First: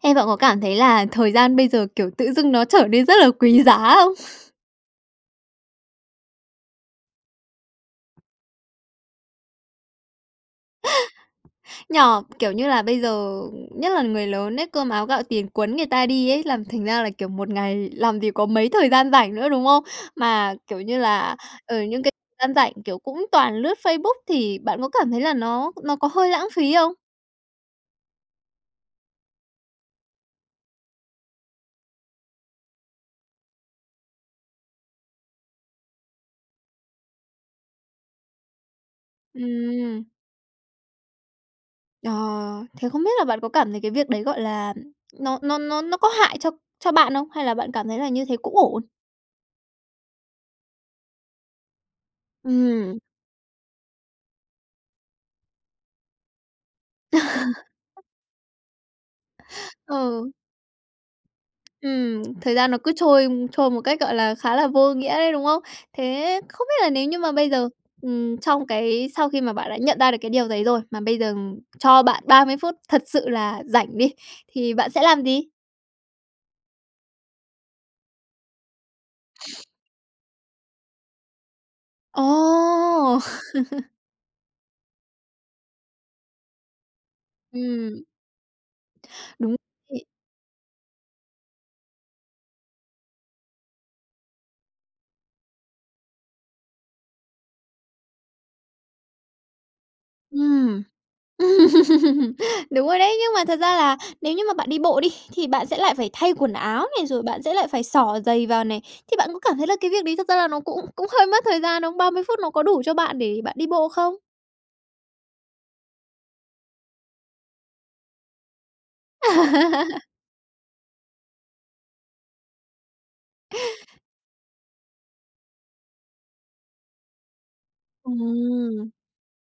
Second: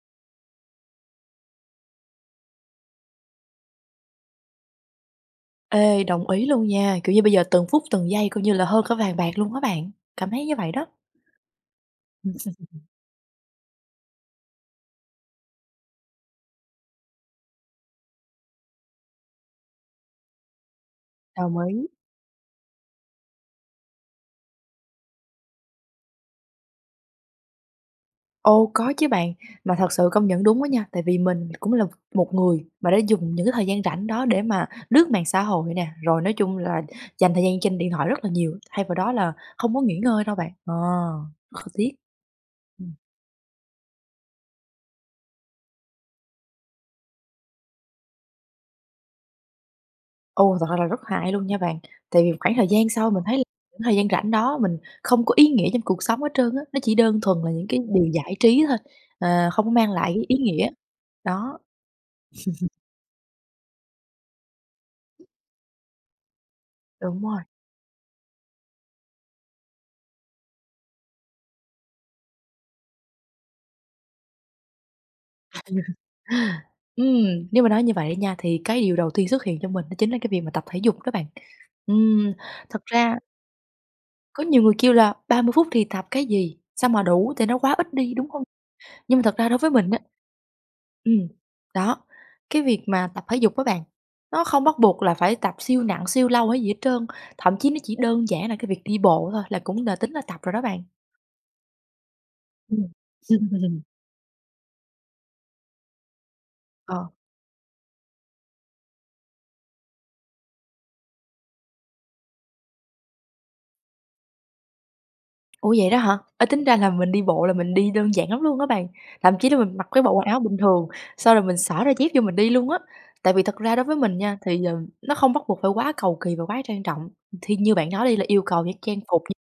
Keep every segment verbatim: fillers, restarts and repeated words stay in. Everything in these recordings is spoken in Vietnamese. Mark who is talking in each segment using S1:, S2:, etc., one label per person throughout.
S1: Ê, bạn có cảm thấy là thời gian bây giờ, kiểu, tự dưng nó trở nên rất là quý giá không?
S2: Ê, đồng ý luôn nha, kiểu, như bây giờ từng phút từng giây coi như là hơn cả vàng bạc luôn á bạn, cảm thấy như vậy đó.
S1: Nhỉ? Kiểu, như là bây giờ nhất là người lớn ấy, cơm áo gạo tiền quấn người ta đi ấy, làm thành ra là, kiểu, một ngày làm gì có mấy thời gian rảnh nữa, đúng không? Mà, kiểu như là,
S2: Đồng
S1: ờ,
S2: ý.
S1: những c gian rảnh, kiểu, cũng toàn lướt Facebook, thì bạn có cảm thấy là nó nó có hơi lãng phí không?
S2: Ồ, có chứ bạn. Mà thật sự công nhận đúng á nha, tại vì mình cũng là một người mà đã dùng những cái thời gian rảnh đó để mà lướt mạng xã hội nè, rồi nói chung là dành thời gian trên điện thoại rất là nhiều, thay vào đó là không có nghỉ
S1: Ừm.
S2: ngơi đâu bạn. Ờ, kh tiếc,
S1: Ờ, thế
S2: ừm.
S1: không biết là bạn có cảm thấy cái việc đấy, gọi là, nó nó nó nó có hại cho cho bạn không? Hay là bạn cảm thấy là như thế cũng ổn?
S2: Ồ, thật ra là rất hại luôn nha bạn, tại vì khoảng thời gian
S1: Ừm.
S2: sau mình thấy thời gian rảnh đó mình không có ý nghĩa trong cuộc sống hết trơn á, nó chỉ đơn thuần là những cái điều giải trí thôi, ờ, không có mang lại cái
S1: Ừ.
S2: ý nghĩa, đó.
S1: Ừm, thời gian nó cứ trôi trôi một cách, gọi là, khá là vô nghĩa ấy, đúng không? Thế không biết là nếu như
S2: Đúng
S1: mà
S2: rồi.
S1: bây giờ, ừm, trong cái sau khi mà bạn đã nhận ra được cái điều đấy rồi mà bây giờ cho bạn ba mươi phút thật sự là rảnh đi, thì bạn sẽ làm gì?
S2: Ừm, nếu mà nói như vậy đó nha, thì cái điều đầu tiên xuất hiện trong mình đó chính là cái việc mà tập thể dục đó bạn.
S1: Ồ!
S2: Ừm, thật ra Có nhiều người kêu là ba mươi phút thì tập cái gì, sao mà đủ tại nó quá ít
S1: Ừm.
S2: đi, đúng hông? Nhưng mà thật ra
S1: Đúng
S2: đối với mình á
S1: vậy.
S2: ừm, đó, cái việc mà tập thể dục á bạn, nó không bắt buộc là phải tập siêu nặng, siêu lâu hay gì hết trơn. Thậm chí nó chỉ đơn giản là cái việc đi bộ thôi là cũng là tính là tập rồi đó
S1: Ừm.
S2: bạn.
S1: Đúng
S2: Ừm.
S1: rồi đấy, nhưng mà thật ra là nếu như mà bạn đi bộ đi thì bạn sẽ lại phải thay quần áo này,
S2: Ờ.
S1: rồi bạn sẽ lại phải xỏ giày vào này, thì bạn có cảm thấy là cái việc đấy thật ra là nó cũng cũng hơi mất thời gian không? ba mươi phút nó có đủ cho bạn để bạn đi bộ không?
S2: Ủa vậy đó hả? Ê, tính ra là mình đi bộ là mình đi đơn giản lắm luôn á bạn, thậm chí là mình mặc cái bộ quần áo bình thường, xong rồi mình xỏ đôi dép vô mình đi luôn á. Tại vì thật ra đối với mình nha thì, ờ, nó không bắt buộc phải quá cầu kì và quá trang trọng, thì như bạn nói đi là yêu cầu những
S1: Ừm.
S2: trang phục [unintelligible]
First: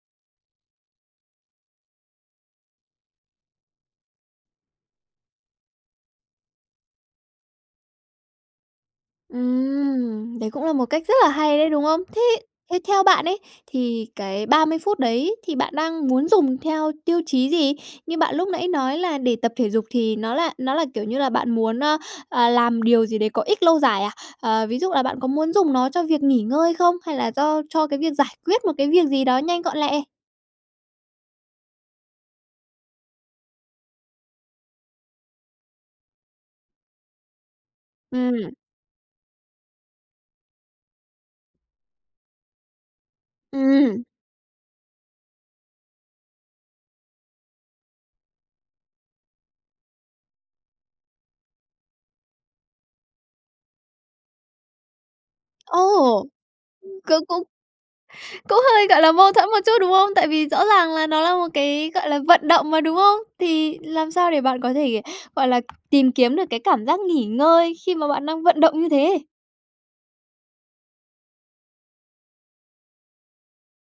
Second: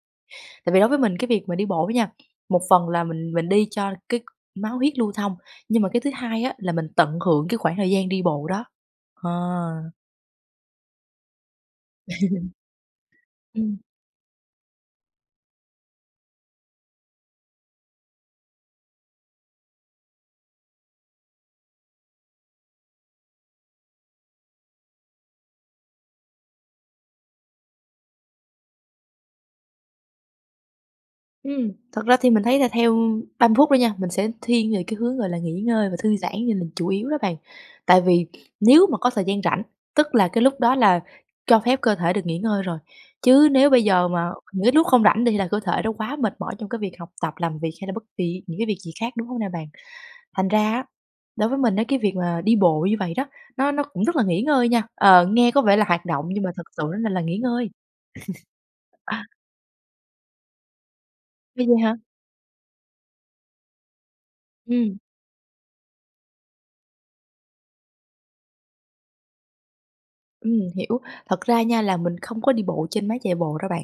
S2: tại vì đối với mình cái việc mà đi bộ á nha, một phần là mình mình đi cho cái máu huyết lưu thông, nhưng mà cái thứ hai á là mình tận hưởng cái khoảng thời gian đi bộ đó, ờ.
S1: Ừm, đấy cũng là một cách rất là hay đấy, đúng không? Thế thế theo bạn ấy,
S2: Ừm.
S1: thì cái ba mươi phút đấy thì bạn đang muốn dùng theo tiêu chí gì? Như bạn lúc nãy nói là để tập thể dục thì nó là nó là, kiểu như là, bạn muốn, ơ, ờ, làm điều gì đấy có ích lâu dài à? Ờ, ví dụ là bạn có muốn dùng nó cho việc nghỉ ngơi không? Hay là do cho cái việc giải quyết một cái việc gì đó nhanh gọn lẹ?
S2: Ừ, thật ra thì mình thấy là theo ba mươi phút đó nha, mình sẽ thiên về cái hướng, gọi là, nghỉ ngơi và thư giãn về mình chủ yếu đó bạn. Tại vì
S1: Ừm.
S2: nếu mà có thời gian rảnh, tức là cái lúc đó là cho phép cơ thể được nghỉ ngơi rồi. Chứ nếu bây
S1: Ừm.
S2: giờ mà những cái lúc không rảnh đi là cơ thể nó quá mệt mỏi trong cái việc học tập, làm việc hay là bất kì những cái việc gì khác, đúng không nè bạn? Thành ra á, đối với mình á, cái việc mà đi bộ như vậy đó, nó nó cũng rất là nghỉ ngơi nha. Ờ, nghe có vẻ
S1: Ồ!
S2: là hoạt động nhưng mà thực sự
S1: Ư,
S2: á mà là
S1: c
S2: nghỉ
S1: cũng
S2: ngơi.
S1: cũng hơi, gọi là,
S2: Ờ.
S1: mâu thuẫn một chút, đúng không? Tại vì rõ ràng là nó là một
S2: [unintelligible]
S1: cái,
S2: ha.
S1: gọi là, vận động mà, đúng không? Thì làm sao để bạn có
S2: Ừm.
S1: thể, gọi là, tìm kiếm được cái cảm giác nghỉ ngơi khi mà bạn đang vận động như thế?
S2: Ừm, hiểu. Thật ra nha là mình không có đi bộ trên máy chạy bộ đâu bạn.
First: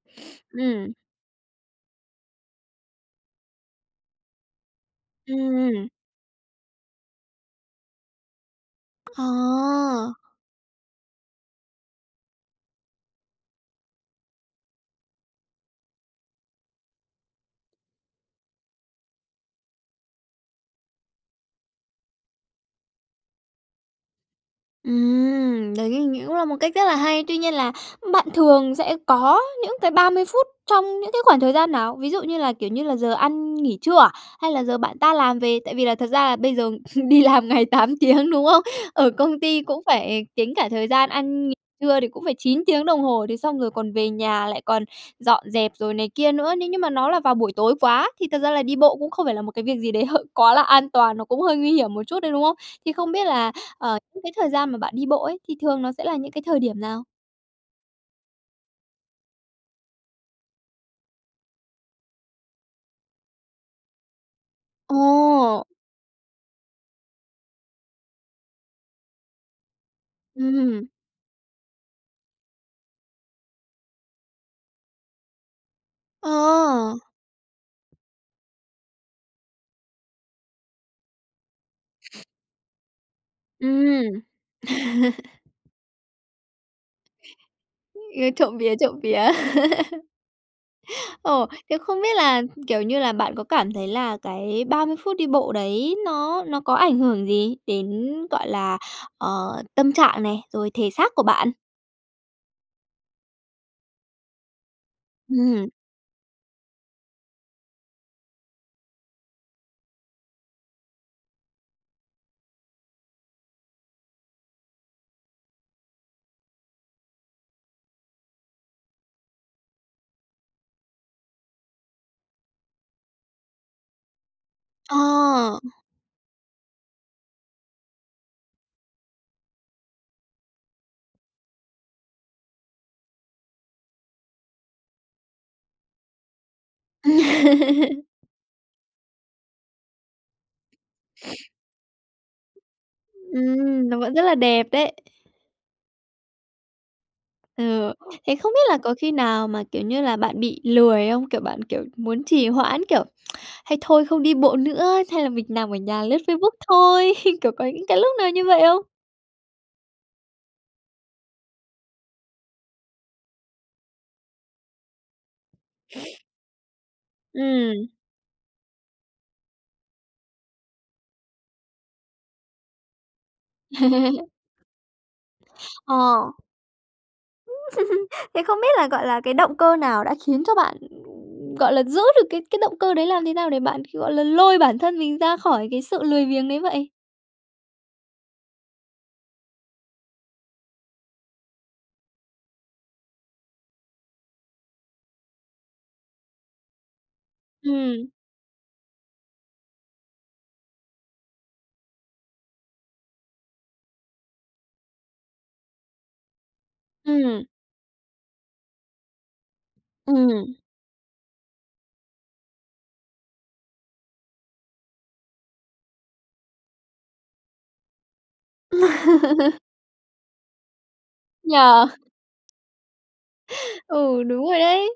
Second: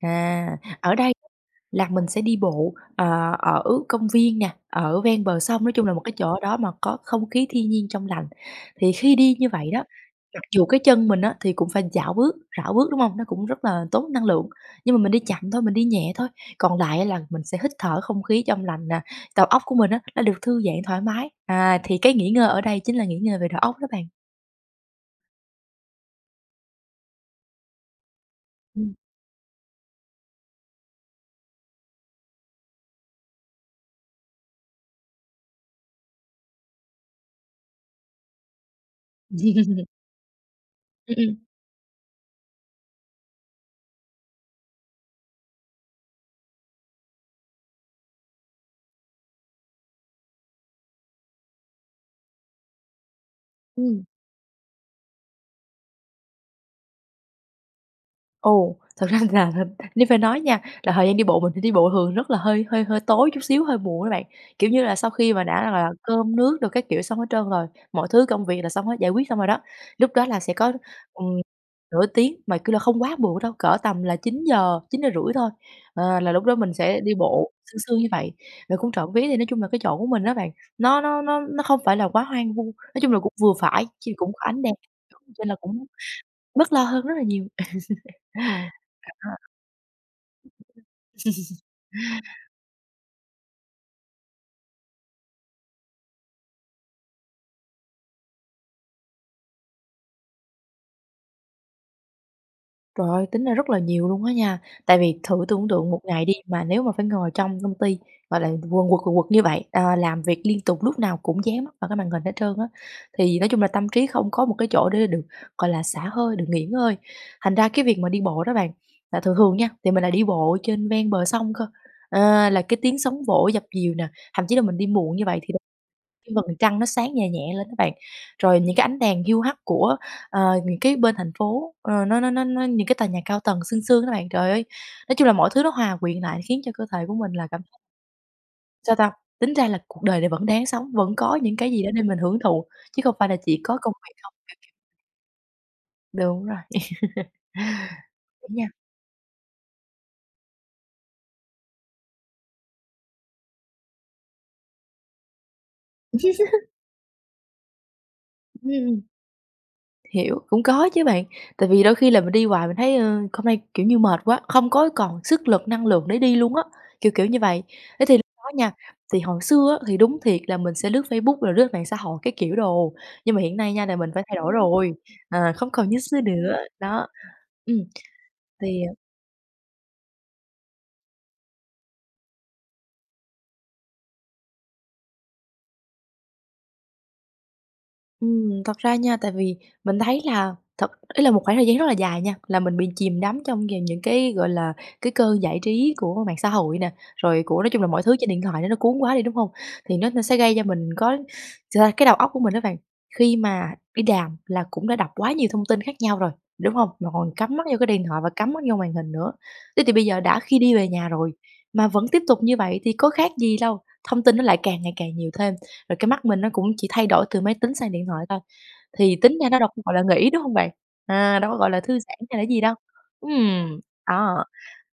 S2: À, ở
S1: Ừm.
S2: đây là mình sẽ đi bộ, ờ, ở công viên nè, ở ven bờ sông, nói chung
S1: Ừm.
S2: là một cái chỗ đó mà có không khí thiên nhiên trong lành. Thì khi
S1: Ờ.
S2: đi như vậy đó, mặc dù cái chân mình á, thì cũng phải chảo bước rảo bước, đúng hông? Nó cũng rất là tốn năng lượng, nhưng mà mình đi chậm thôi, mình đi nhẹ thôi, còn lại á, là mình sẽ hít thở không khí trong lành nè, tầu óc của mình á, nó được thư giãn thoải mái. À, thì cái nghỉ ngơi ở đây chính là nghỉ ngơi về đầu óc đó bạn.
S1: Ừm, đấy ng cũng là một cách rất là hay. Tuy nhiên là bạn thường
S2: Ừm.
S1: sẽ có những cái ba mươi phút trong những cái khoảng thời gian nào? Ví dụ như là, kiểu, như là giờ ăn nghỉ trưa à? Hay là giờ bạn tan làm về? Tại vì là thật ra là bây giờ đi làm ngày tám tiếng, đúng không? Ở công ty cũng phải tính cả thời gian
S2: Ừm, ừm.
S1: ăn nghỉ trưa thì cũng phải chín tiếng đồng hồ, thế xong rồi còn về nhà lại còn dọn dẹp, rồi này kia nữa. Nếu nhưng mà nó là vào buổi tối quá thì thật ra là đi bộ cũng không phải là một cái việc gì đấy h quá là an toàn, nó cũng hơi nguy hiểm một chút đấy, đúng không? Thì không biết là, ờ,
S2: Ừm.
S1: những cái thời gian mà bạn đi bộ ấy, thì thường nó sẽ là những cái thời điểm nào?
S2: Ồ, thật ra là nếu phải nói nha, là thời gian đi bộ mình phải đi bộ thường rất là hơi hơi hơi tối chút xíu, hơi muộn á bạn. Kiểu như là, sau khi mà đã
S1: Ồ.
S2: rằng là cơm nước đồ các kiểu xong hết trơn rồi, mọi thứ công việc là xong hết, giải quyết xong rồi đó, lúc đó là sẽ có,
S1: Ừm.
S2: ừm, nửa tiếng, mà, kiểu là, không quá muộn đâu, cỡ tầm là chín giờ, chín giờ rưỡi thôi, ờ,
S1: Ờ!
S2: là lúc đó mình sẽ đi bộ, sương sương như vậy. Rồi cũng trộm vía thì nói chung là cái chỗ của mình á bạn, nó nó nó nó không phải là quá hoang vu, nói chung là cũng vừa phải ch
S1: Ừm.
S2: cũng có ánh đèn, nên là cũng bớt lo hơn rất là nhiều.
S1: Ừm, trộm vía, trộm vía.
S2: Đó.
S1: Ồ, thế không biết là, kiểu như là, bạn có cảm thấy là cái ba mươi phút đi bộ đấy nó nó có ảnh hưởng gì đến, gọi là, ờ, tâm trạng này, rồi thể xác của bạn?
S2: Trời ơi! Tính ra rất là nhiều luôn á nha, tại vì thử
S1: Ừm.
S2: tưởng tượng một ngày đi mà nếu mà phải ngồi trong công ty, gọi là, quần quật, quần quật như vậy, ờ, làm việc liên tục lúc nào cũng dán mắt vào cái màn hình hết trơn á, thì nói chung là tâm trí không có một cái chỗ để được, gọi là, xả hơi, được nghỉ ngơi. Thành ra cái việc mà đi bộ đó bạn, là thường thường nha, thì mình lại đi bộ trên ven bờ sông cơ, ờ, là cái tiếng sóng vỗ dập dìu nè, thậm chí là mình đi muộn như vậy thì
S1: Ờ!
S2: [unintelligible] cái vầng trăng nó sáng nhè nhẹ lên á bạn, rồi những cái ánh đèn hiu hắt của, ờ, những cái bên thành phố, ờ, nó nó nó nó những cái tòa nhà cao tầng sương sương á bạn. Trời ơi! Nói chung là mọi thứ nó hòa quyện lại khiến cho cơ thể của mình là cảm thấy Sao ta? Tính ra là cuộc đời này vẫn đáng sống, vẫn có những cái gì đó để mình hưởng thụ, chứ không phải là chỉ có
S1: Ừm,
S2: công
S1: nó vẫn
S2: việc
S1: rất
S2: không,
S1: là
S2: kiểu
S1: đẹp
S2: kiểu
S1: đấy.
S2: Đúng rồi,
S1: Ừ. Thế không
S2: đúng
S1: biết
S2: nha.
S1: là có khi nào mà, kiểu như là, bạn bị lười không? Kiểu, bạn, kiểu, muốn trì hoãn, kiểu, hay thôi không đi bộ nữa, hay là mình nằm ở nhà lướt Facebook thôi, kiểu, có những cái lúc nào như vậy không?
S2: Ừm. Hiểu, cũng có chứ bạn, tại vì đôi khi là mình đi hoài mình thấy, ơ, hôm nay, kiểu như, mệt quá, không có còn sức lực, năng lượng để đi luôn á, kiểu kiểu như vậy.
S1: Ừm.
S2: Thế thì lúc đó nha, thì hồi xưa á thì đúng thiệt là mình sẽ lướt Facebook, rồi lướt mạng xã hội các kiểu đồ, nhưng mà hiện nay nha là mình phải thay đổi rồi, à, không còn
S1: Ờ.
S2: như xưa nữa. Đó, ừm,
S1: Thế không biết
S2: thì,
S1: là,
S2: ờ
S1: gọi là, cái động cơ nào đã khiến cho bạn, gọi là, giữ được cái cái động cơ đấy, làm thế nào để bạn, gọi là, lôi bản thân mình ra khỏi cái sự lười biếng đấy vậy?
S2: Ừm, thật ra nha, tại vì mình thấy là thật ý là một khoảng thời gian rất là dài nha, là mình bị chìm đắm trong g những cái, gọi là, cái cơn giải trí của mạng xã hội nè, rồi của nói chung là mọi
S1: Ừm.
S2: thứ trên điện thoại đó nó cuốn quá đi, đúng hông? Thì nó nó sẽ gây cho mình có thực ra cái đầu óc của mình á bạn, khi mà đi đàm là cũng đã đọc quá nhiều thông tin khác nhau rồi, đúng hông? Mà còn
S1: Ừm.
S2: cắm mắt vô cái điện thoại và cắm mắt vô màn hình nữa, thế thì bây giờ đã
S1: Ừm.
S2: khi đi về nhà rồi mà vẫn tiếp tục như vậy thì có khác gì đâu. Thông tin nó lại càng ngày càng nhiều thêm, rồi cái mắt mình nó cũng chỉ thay đổi từ máy tính sang điện thoại thôi, thì tính ra nó đâu có, gọi là, nghỉ, đúng hông bạn? À, đâu có,
S1: Nhỉ?
S2: gọi là, thư giãn hay là cái gì đâu ừm,
S1: Ừ,
S2: đó.
S1: đúng rồi đấy.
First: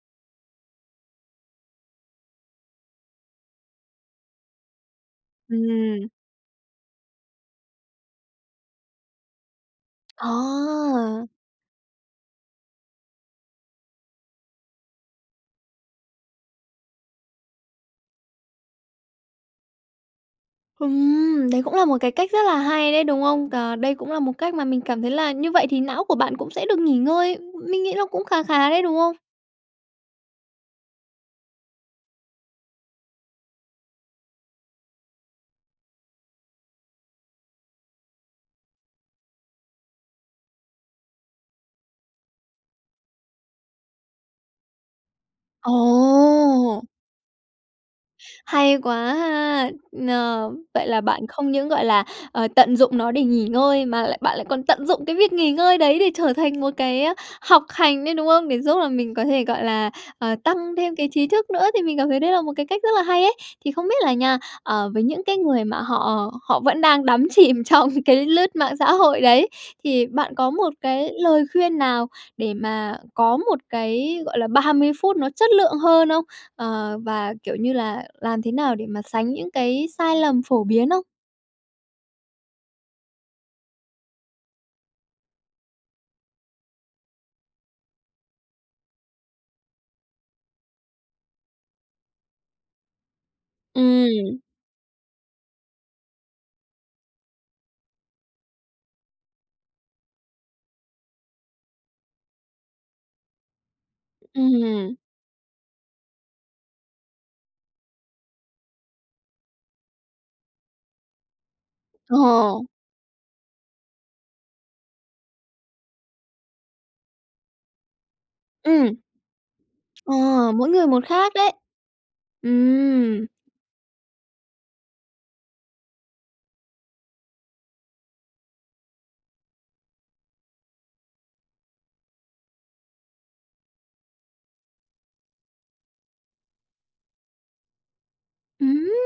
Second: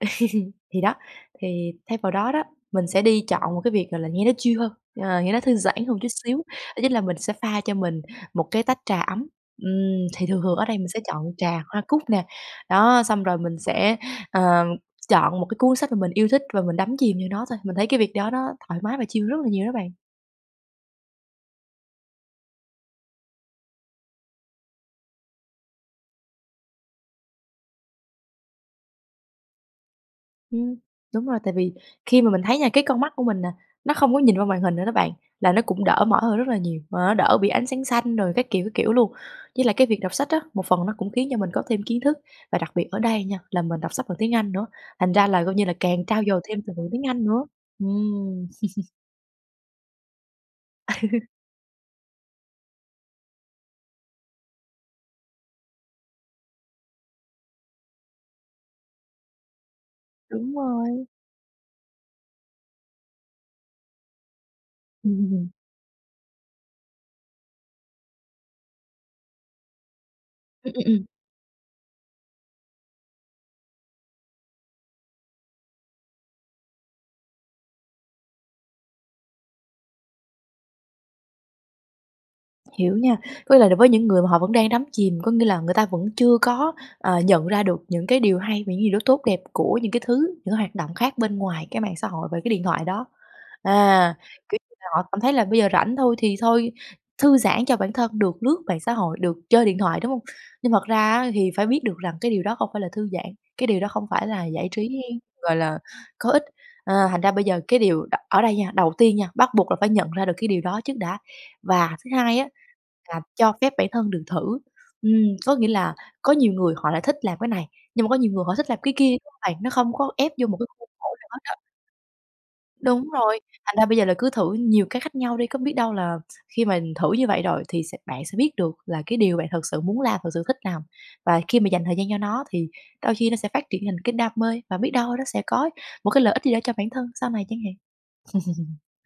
S2: Thì đó, thì thay vào đó đó, mình sẽ đi chọn một cái việc, gọi là, nghe nó chill hơn, ờ, nghe nó thư giãn hơn ừn chút
S1: Ừm.
S2: xíu, đó chính là mình sẽ pha cho mình một cái tách trà ấm. Ừm, thì thường thường ở đây mình sẽ chọn
S1: Ờ.
S2: trà hoa cúc nè, đó, xong rồi mình sẽ, ờ, chọn một cái cuốn sách mà mình yêu thích và mình đắm chìm vô nó thôi. Mình thấy cái việc đó nó thoải mái và chill rất là nhiều đó bạn.
S1: Ừm, đấy cũng là một cái cách rất là hay đấy, đúng không? Ờ, đây cũng là một cách mà mình cảm thấy là như vậy thì não của bạn cũng sẽ được nghỉ ngơi, mình nghĩ nó cũng khá khá đấy, đúng không?
S2: Ừm, đúng rồi, tại vì khi mà mình thấy nha, cái con mắt của mình nè nó không có nhìn qua màn hình nữa đó bạn là nó cũng đỡ mỏi hơn rất là nhiều, mà nó đỡ bị ánh sáng xanh rồi các kiểu, các kiểu luôn. Với lại cái việc đọc sách á, một phần nó cũng khiến cho mình có thêm kiến thức và đặc biệt ở đây nha là mình đọc sách bằng tiếng Anh nữa, thành ra là coi như là càng trau dồi thêm từ
S1: Ồ.
S2: vựng tiếng Anh nữa. Ừm.
S1: Hay quá ha, ờ, vậy là bạn không những, gọi là, ờ, tận dụng nó để nghỉ ngơi mà lại bạn lại còn tận dụng cái việc nghỉ ngơi đấy để trở thành một cái, ơ, học hành đấy, đúng không? Để giúp là mình có thể, gọi là, ờ,
S2: Đúng
S1: tăng thêm
S2: rồi.
S1: cái trí thức nữa thì mình cảm thấy đấy là một cái cách rất là hay ấy. Thì không biết là nha, ờ, với những cái người mà họ họ vẫn đang đắm chìm trong cái lướt mạng xã hội đấy thì bạn có một
S2: Ừm, ừm, ừm.
S1: cái lời khuyên nào để mà có một cái, gọi là, ba mươi phút nó chất lượng hơn không? Ờ, và, kiểu, như là làm thế nào để mà sánh những cái sai lầm phổ biến không?
S2: Hiểu nha, có lẽ là với những người mà họ vẫn đang đắm chìm, có nghĩa là người ta vẫn chưa có, ờ, nhận ra được những cái điều hay và những gì nó tốt đẹp của những cái thứ những hoạt động khác bên ngoài cái mạng xã hội và cái điện thoại đó. À,
S1: Ừm.
S2: kiểu, như là họ cảm thấy là bây giờ rảnh thôi thì thôi thư giãn cho bản thân được lướt mạng xã hội được chơi điện thoại, đúng hông? Nhưng thật ra á, thì phải biết được rằng cái điều đó không phải là thư giãn, cái điều đó không phải là giải
S1: Ừm.
S2: trí, gọi là, có ích, à, thành ra bây giờ cái điều đ ở đây nha, đầu tiên nha bắt buộc là phải nhận ra được cái điều đó trước đã. Và thứ hai á
S1: Ồ.
S2: là cho phép bản thân được thử, ừm, có nghĩa là có nhiều người họ lại thích làm cái này, nhưng mà có nhiều người họ thích làm
S1: Ừm.
S2: cái kia, đúng hông bạn? Nó không có
S1: Ồ,
S2: ép vô một cái
S1: mỗi người
S2: khuôn
S1: một
S2: khổ nào
S1: khác
S2: hết
S1: đấy.
S2: á. Đúng
S1: Ừm.
S2: rồi, thành ra bây giờ là cứ thử nhiều cách khác nhau đi, có biết đâu là khi mà thử như vậy rồi thì sẽ bạn sẽ biết được là cái điều bạn thực sự muốn làm thật sự thích làm. Và khi mà dành thời gian cho nó, thì đôi khi nó sẽ phát triển thành cái đam mê và biết đâu nó sẽ có một cái lợi ích gì cho bản thân sau này chẳng hạn.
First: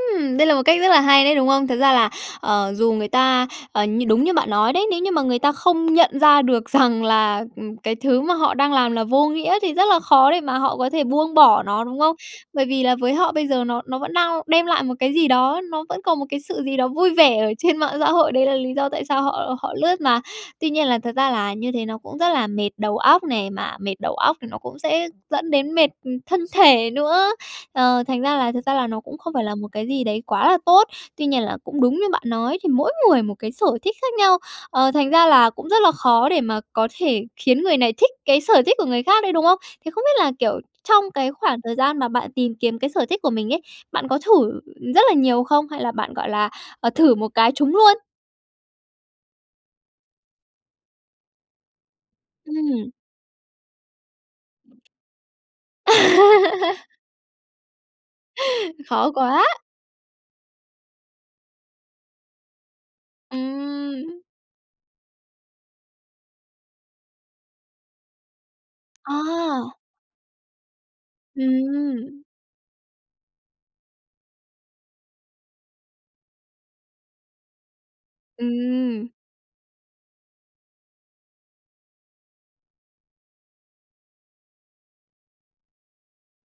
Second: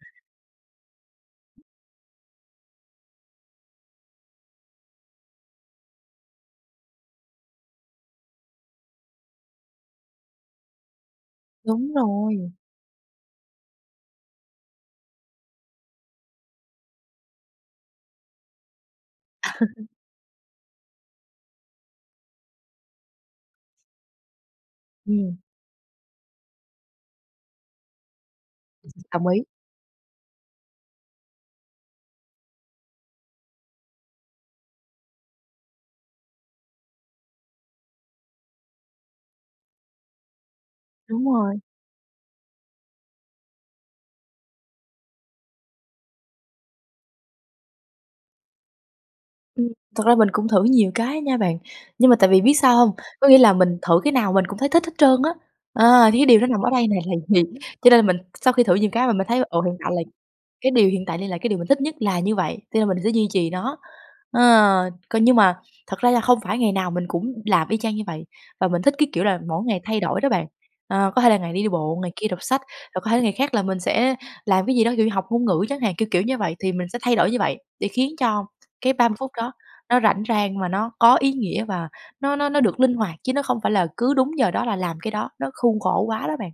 S1: Đây là một cách rất là hay đấy, đúng không? Thật ra là, ờ, dù người ta, ờ, như đúng như bạn nói đấy nếu như mà người ta không nhận ra được rằng là, ừm, cái thứ mà họ đang làm là vô nghĩa thì rất là khó để mà họ có thể buông bỏ nó,
S2: Đúng
S1: đúng không?
S2: rồi.
S1: Bởi vì là với họ bây giờ nó nó vẫn đang đem lại một cái gì đó, nó vẫn còn một cái sự gì đó vui vẻ ở trên mạng xã hội đấy là lý do tại sao họ họ lướt mà. Tuy nhiên là thật ra là như thế nó cũng rất là mệt đầu óc này, mà mệt đầu óc thì nó cũng sẽ
S2: Ừm.
S1: dẫn đến mệt, ừm, thân thể nữa, ờ, thành ra là thực ra là nó cũng
S2: Đồng
S1: không phải
S2: ý.
S1: là một cái gì đấy quá là tốt. Tuy nhiên là cũng đúng như bạn nói thì mỗi người một cái sở thích khác nhau, ờ, thành ra là cũng rất là khó để mà có thể khiến người này thích cái sở thích của người khác đấy, đúng không? Thì không biết là, kiểu, trong
S2: Đúng
S1: cái khoảng
S2: rồi.
S1: thời gian mà bạn tìm kiếm cái sở thích của mình ấy, bạn có thử rất là nhiều không hay là bạn, gọi là, ờ, thử một cái trúng luôn?
S2: Ừm, thật ra mình cũng thử nhiều cái á nha bạn, nhưng mà tại vì biết sao hông?
S1: Ừm.
S2: Có nghĩa là mình thử cái nào mình cũng thấy thích hết trơn á, ờ, thì cái điều đó nằm ở đây nè là gì, cho nên là mình sau khi thử nhiều cái
S1: Khó
S2: mà mình thấy
S1: quá!
S2: là, ừ, hiện tại là cái điều hiện tại đây là cái điều mình thích nhất là như vậy, cho nên mình sẽ duy trì nó.
S1: Ừm.
S2: Ờ, còn nhưng mà thật ra là không phải ngày nào mình cũng làm y chang như vậy, và mình thích cái kiểu là mỗi
S1: À.
S2: ngày thay đổi đó bạn! Ờ, có thể là ngày này đi bộ, ngày
S1: Ừm.
S2: kia đọc sách, rồi có thể là ngày khác là mình sẽ làm cái gì đó, kiểu như, học ngôn ngữ chẳng hạn, kiểu kiểu như vậy. Thì mình sẽ thay đổi như vậy để khiến cho cái
S1: Ừm.
S2: ba mươi phút đó nó rảnh rang và nó có ý nghĩa, và nó nó nó được linh hoạt chứ nó không phải là cứ đúng giờ đó là làm cái đó, nó khuôn khổ quá đó bạn.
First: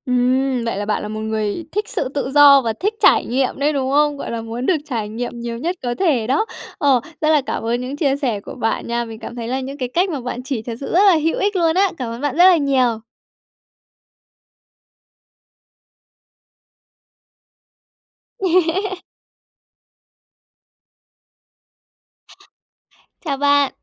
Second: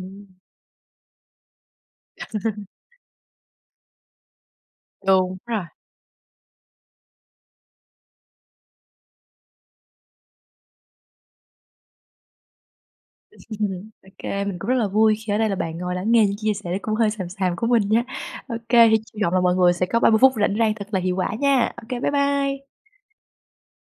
S2: Ừm.
S1: Ừm, vậy là bạn là một người thích sự tự do và thích trải nghiệm đấy, đúng không? Gọi là, muốn được trải
S2: Đúng
S1: nghiệm nhiều
S2: rồi.
S1: nhất có thể đó. Ồ, rất là cảm ơn những chia sẻ của bạn nha, mình cảm thấy là những cái cách mà bạn chỉ thật sự rất là hữu ích luôn á! Cảm ơn bạn rất là nhiều.
S2: Ô kê, mình cũng rất là vui khi ở đây là bạn ngồi lắng nghe những chia sẻ nó cũng hơi xàm xàm của mình nha. Ô kê, thì hy vọng là mọi người sẽ có ba mươi phút rảnh rang thật là hiệu quả nha. Ô kê, bye bye.
S1: Chào bạn.